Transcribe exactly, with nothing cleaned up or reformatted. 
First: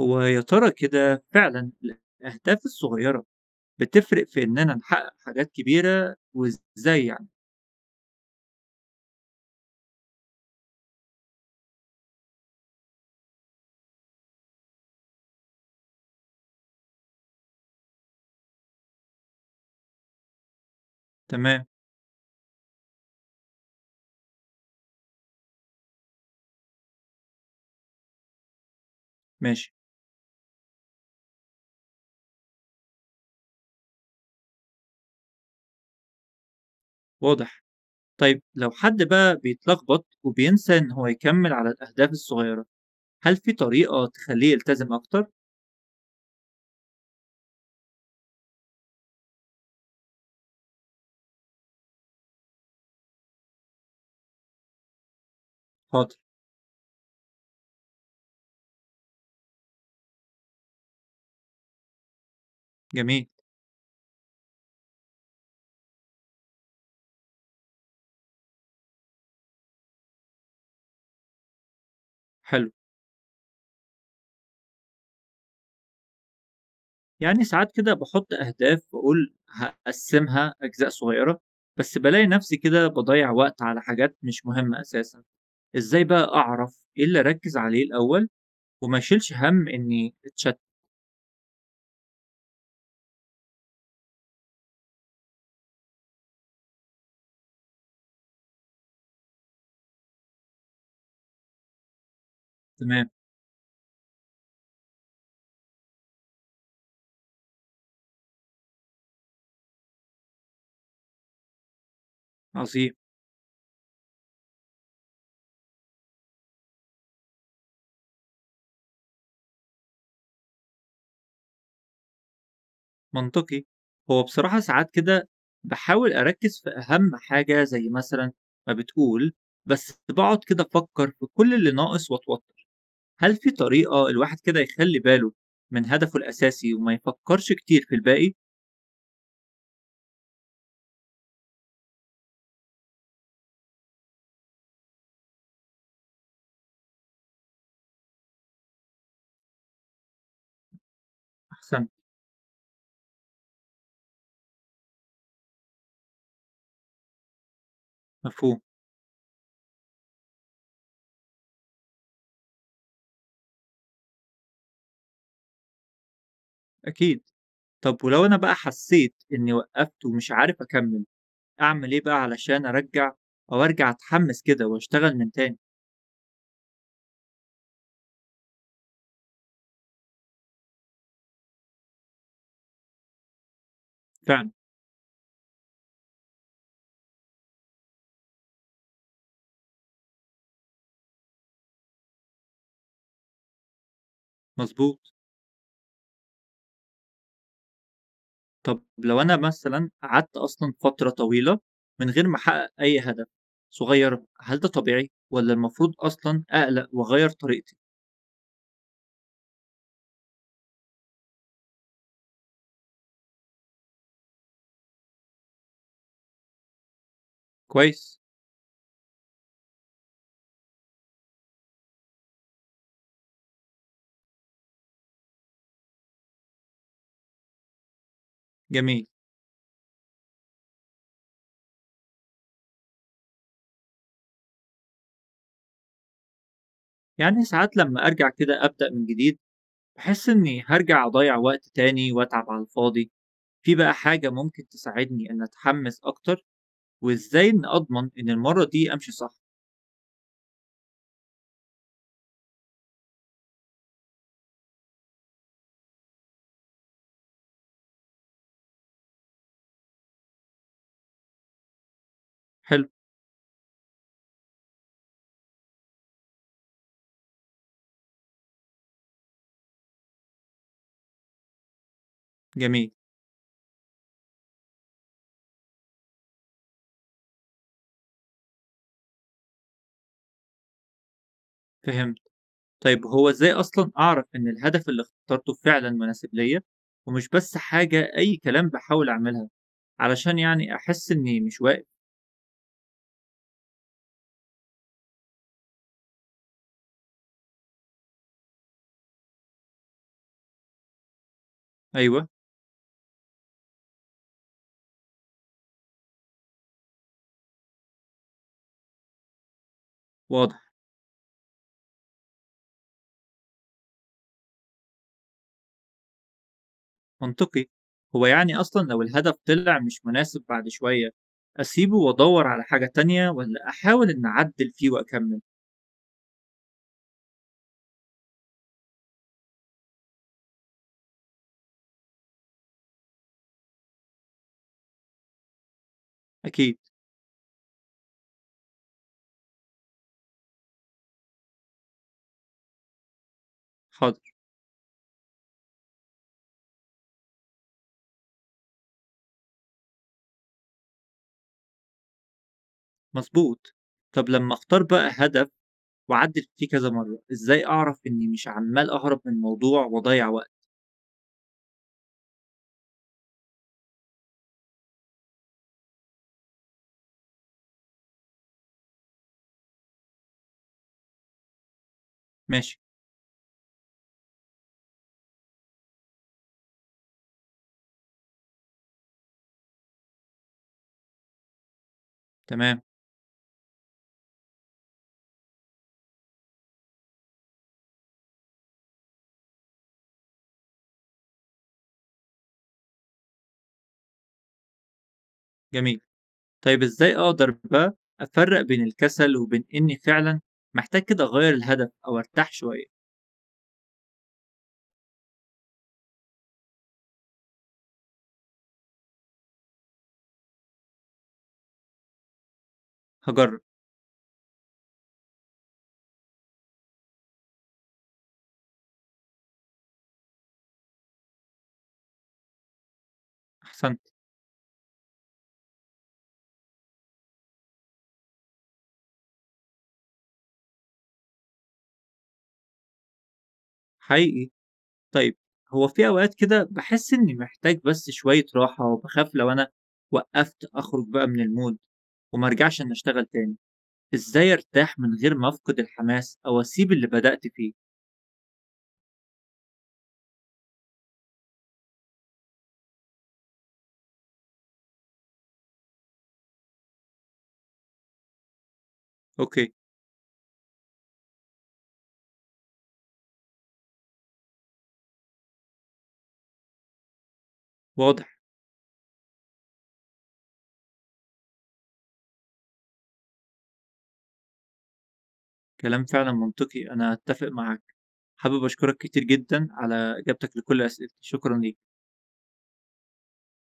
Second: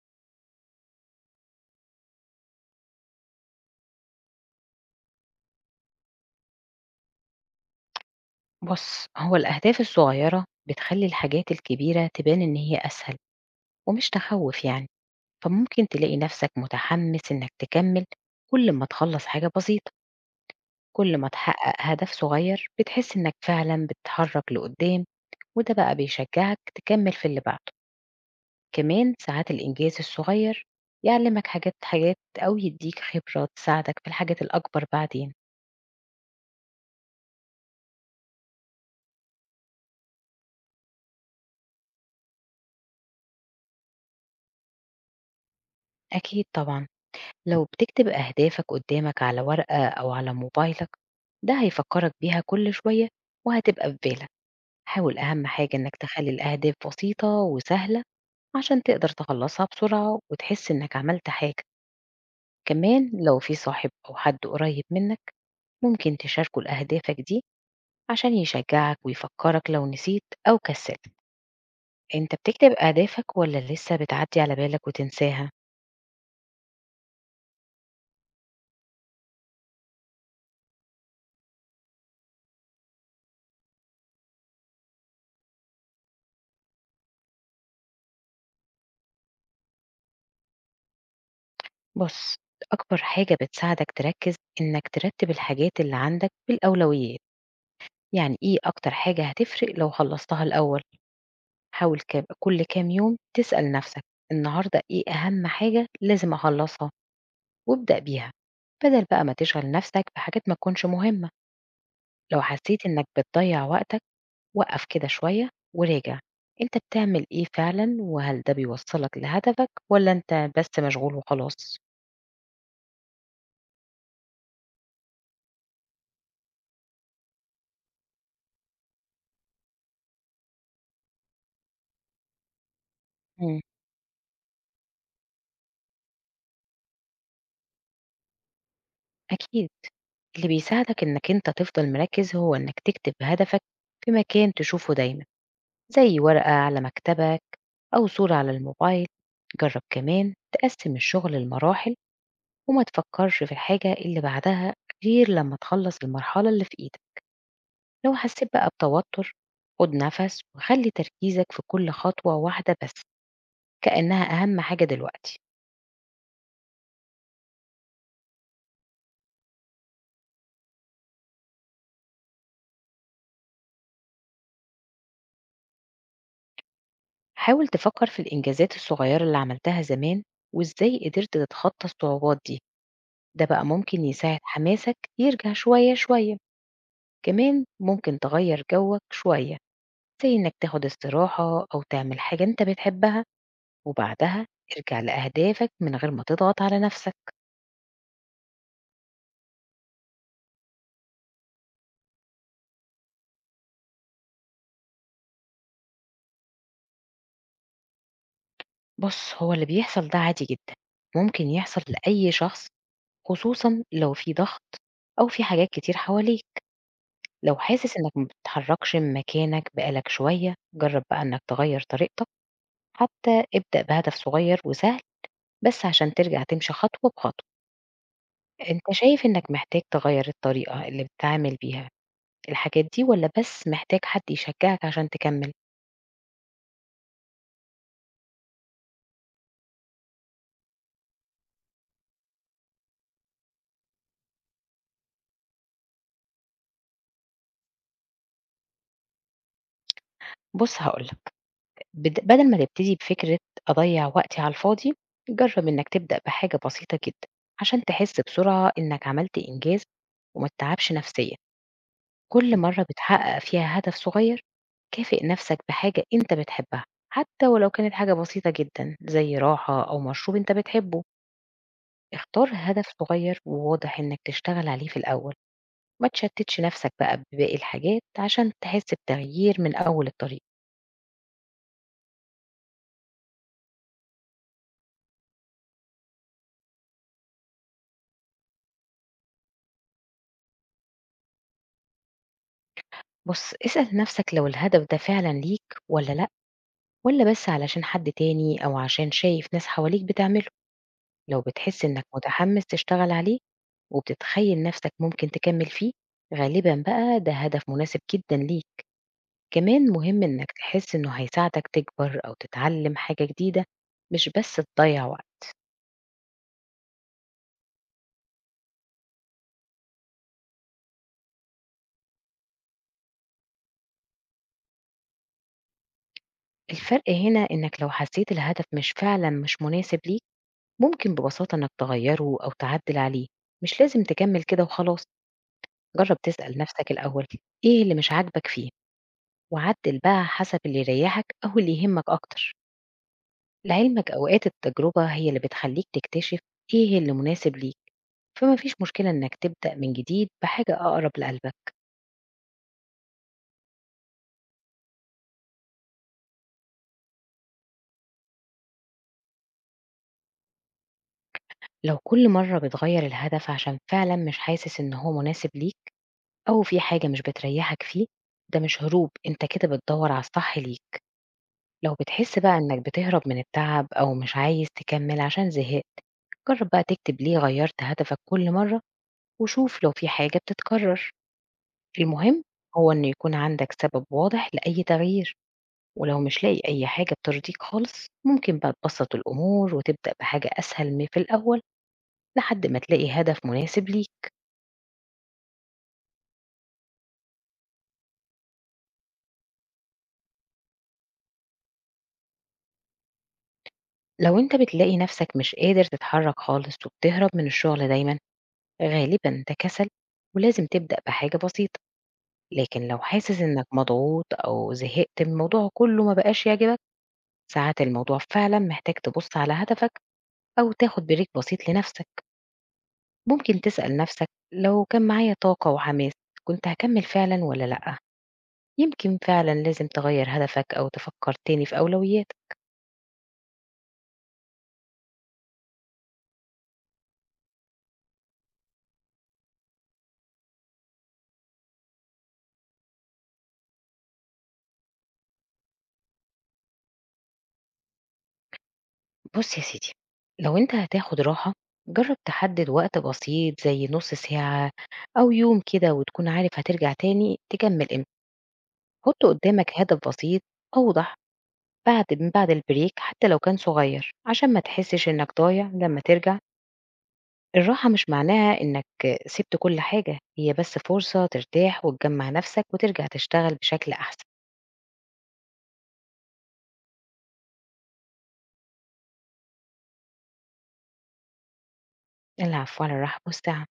هو يا ترى كده فعلا الأهداف الصغيرة بتفرق في إننا نحقق حاجات كبيرة وإزاي يعني؟ بُص، هو الأهداف الصغيرة بتخلّي الحاجات الكبيرة تبان إن هي أسهل ومش تخوّف يعني، فممكن تلاقي نفسك متحمس إنك تكمّل كل ما تخلّص حاجة بسيطة، كل ما تمام. تحقق هدف صغير بتحس إنك فعلًا بتتحرك لقدّام وده بقى بيشجّعك تكمّل في اللي بعده، كمان ساعات ماشي. الإنجاز الصغير يعلّمك حاجات حاجات أو يدّيك خبرة تساعدك في الحاجات الأكبر بعدين، واضح. طيب لو حد بقى بيتلخبط وبينسى إن هو يكمل على الأهداف الصغيرة، هل في طريقة تخليه يلتزم أكتر؟ أكيد طبعًا. لو بتكتب أهدافك قدامك على ورقة أو على موبايلك ده هيفكرك بيها كل شوية وهتبقى في بالك، حاول أهم حاجة إنك حاضر. تخلي الأهداف بسيطة وسهلة عشان تقدر تخلصها بسرعة وتحس إنك عملت حاجة. كمان جميل. لو في صاحب أو حد قريب منك ممكن تشاركه لأهدافك دي عشان يشجعك ويفكرك لو نسيت أو كسلت. انت حلو. بتكتب أهدافك ولا لسه بتعدي على بالك وتنساها؟ يعني ساعات كده بحط أهداف وأقول هقسمها أجزاء صغيرة، بس بلاقي نفسي كده بضيع وقت على حاجات مش مهمة أساسا. إزاي بقى أعرف إيه اللي أركز عليه الأول وما يشيلش هَم إني أتشتّت، بُص، أكبر حاجة بتساعدك تركّز إنك ترتّب الحاجات اللي عندك بالأولويات، يعني إيه أكتر حاجة هتفرق لو خلّصتها الأول؟ حاول ك كل كام تمام، يوم تسأل نَفْسك، النهارده إيه أهم حاجة لازم أخلّصها وابدأ بيها، بدل بقى ما تشغل نَفْسك بحاجات ما تكونش مهمة، لو حسيت عظيم، إنك بتضيّع وقتك وقّف كده شوية وراجع، أنت بتعمل إيه فعلًا وهل ده بيوصّلك لهدفك والّا أنت بس مشغول وخلاص؟ منطقي. هو بصراحة ساعات كده باحاول أركّز في أهم حاجة زي مثلًا ما بتقول، بس باقعد كده أفكّر في كل اللي ناقص وأتوتّر. هل في إمم. طريقة الواحد كده يخلّي باله من هدفه الأساسي وما يفكّرش كتير في الباقي؟ أكيد اللي بيساعدك إنك أنت تفضل مركز هو إنك تكتب هدفك في مكان تشوفه دايما، زي ورقة على مكتبك أو صورة على الموبايل. جرب كمان تقسم الشغل أحسنت، لمراحل وما تفكرش في الحاجة اللي بعدها غير لما تخلص المرحلة اللي في إيدك. لو حسيت مفهوم، بقى بتوتر خد نفس وخلي تركيزك في كل خطوة واحدة بس كأنها أهم حاجة دلوقتي. أكيد. طب ولو أنا بقى حسّيت إني وقّفت ومش عارف أكمّل، أعمل إيه بقى علشان أرجّع أو أرجع أتحمّس كده وأشتغل من تاني؟ حاول تفكر في الإنجازات الصغيرة اللي عملتها زمان وإزاي قدرت تتخطى الصعوبات دي، ده بقى ممكن يساعد فعلًا، حماسك يرجع شوية شوية. كمان ممكن تغير جوك شوية، زي إنك تاخد استراحة أو تعمل حاجة أنت بتحبها، وبعدها ارجع مضبوط. لأهدافك من غير ما تضغط على نفسك. طب لو أنا مثلًا قعدت أصلًا فترة طويلة من غير ما أحقق أي هدف صغيرة، هل ده طبيعي والّا المفروض أصلًا أقلق وأغيّر طريقتي؟ بص هو اللي بيحصل ده عادي جدا، ممكن يحصل لأي شخص خصوصا لو في ضغط أو في حاجات كتير حواليك. لو حاسس إنك كويس، ما بتتحركش من مكانك بقالك شوية جرب بقى إنك تغير طريقتك، حتى ابدأ بهدف صغير وسهل بس عشان ترجع تمشي خطوة بخطوة. أنت جميل، شايف إنك محتاج تغيّر الطريقة اللي بتتعامل بيها الحاجات دي والّا بس محتاج حد يشجّعك عشان تكمّل؟ يعني ساعات لمّا أرجع كده أبدأ من جديد باحس إني هارجع أضيّع وقت تاني وأتعب على الفاضي، في بقى حاجة ممكن تساعدني إني أتحمس أكتر، وإزاي إني أضمن إن المرّة دي أمشي صح؟ بُص هاقول لك، بد بدل ما تبتدي بفكرة أضيّع وقتي على الفاضي، جرّب إنك تبدأ بحاجة بسيطة جدًا عشان تحس بسرعة إنك عملت إنجاز وما تتعبش نفسيًا. كل إمم. مرّة حلو، بتحقق فيها هدف صغير، كافئ نفسك بحاجة أنت بتحبها، حتى ولو كانت حاجة بسيطة جدًا زي راحة أو مشروب أنت بتحبه. اختار هدف جميل، صغير وواضح إنك تشتغل عليه في الأول. ما تشتتش نفسك بقى بباقي الحاجات عشان تحس بتغيير من أول الطريق. فهمت. طيب هو إزاي أصلًا أعرف إن الهدف اللي اخترته فعلًا مناسب ليّا، ومش بس حاجة أي كلام باحاول أعملها، علشان يعني أحس إني مش واقف. بص اسأل نفسك لو الهدف ده فعلا ليك ولا لأ، ولا بس علشان حد تاني أو عشان شايف ناس حواليك بتعمله. لو بتحس إنك أيوه. متحمس تشتغل عليه وبتتخيل نفسك ممكن تكمل فيه غالبا بقى ده هدف مناسب جدا ليك. كمان مهم إنك واضح، تحس إنه هيساعدك تكبر أو تتعلم حاجة جديدة، مش بس تضيع وقت. منطقي، هو يعني أصلًا لو الهدف طلع مش مناسب بعد شوية، أسيبه وأدوّر على حاجة تانية والّا أحاول إني أعدّل فيه وأكمّل؟ الفرق هنا إنك لو حسيت الهدف مش فعلا مش مناسب ليك ممكن ببساطة إنك تغيره أو تعدل عليه، مش لازم تكمل كده وخلاص. جرب تسأل أكيد، نفسك الأول إيه اللي مش عاجبك فيه وعدل بقى حسب اللي يريحك أو اللي يهمك أكتر. لعلمك حاضر، أوقات التجربة هي اللي بتخليك تكتشف إيه اللي مناسب ليك، فما فيش مشكلة إنك تبدأ من جديد بحاجة أقرب لقلبك. مضبوط. طب لمّا أختار بقى هدف وأعدّل فيه كذا مرّة، إزاي أعرف إني مش عمّال أهرب من الموضوع وأضيّع وقت؟ لو كل مرة بتغير الهدف عشان فعلا مش حاسس إن هو مناسب ليك أو في حاجة مش بتريحك فيه ده مش هروب، انت كده بتدور على الصح ليك. لو بتحس بقى ماشي، إنك بتهرب من التعب أو مش عايز تكمل عشان زهقت جرب بقى تكتب ليه غيرت هدفك كل مرة وشوف لو في حاجة بتتكرر. المهم تمام، هو إن يكون عندك سبب واضح لأي تغيير، ولو مش لاقي أي حاجة بترضيك خالص ممكن بقى تبسط الأمور وتبدأ بحاجة أسهل من في الأول لحد ما تلاقي هدف مناسب ليك. جميل. طيب إزاي أقدر بقى أفرق بين الكسل وبين إني فعلا محتاج كده أغير الهدف أو أرتاح شوية؟ لو أنت بتلاقي نفسك مش قادر تتحرك خالص وبتهرب من الشغل دايما غالبا ده كسل، ولازم تبدأ بحاجة بسيطة. لكن لو حاسس هجرب. إنك مضغوط أو زهقت من الموضوع كله ما بقاش يعجبك ساعات الموضوع فعلا محتاج تبص على هدفك أو تاخد بريك بسيط لنفسك. ممكن تسأل أحسنت. نفسك لو كان معايا طاقة وحماس كنت هكمل فعلا ولا لأ، يمكن فعلا لازم تغير هدفك أو تفكر تاني في أولوياتك. حقيقي. طيب هو في أوقات كده بحس إني محتاج بس شوية راحة وبخاف لو أنا وقفت أخرج بقى من المود وما أرجعش إن أشتغل تاني. إزاي أرتاح من غير ما أفقد الحماس أو أسيب اللي بدأت فيه؟ بص يا سيدي لو أنت هتاخد راحة جرب تحدد وقت بسيط زي نص ساعة أو يوم كده وتكون عارف هترجع تاني تكمل امتى. حط قدامك أوكي. هدف بسيط أوضح بعد من بعد البريك حتى لو كان صغير عشان ما تحسش إنك ضايع لما ترجع. الراحة مش واضح. معناها إنك سبت كل حاجة، هي بس فرصة ترتاح وتجمع نفسك وترجع تشتغل بشكل أحسن. كلام فعلا منطقي، أنا أتفق معاك. حابب أشكرك كتير جدا على إجابتك لكل أسئلتي، شكرا ليك. العفو، على الراحة مستعان.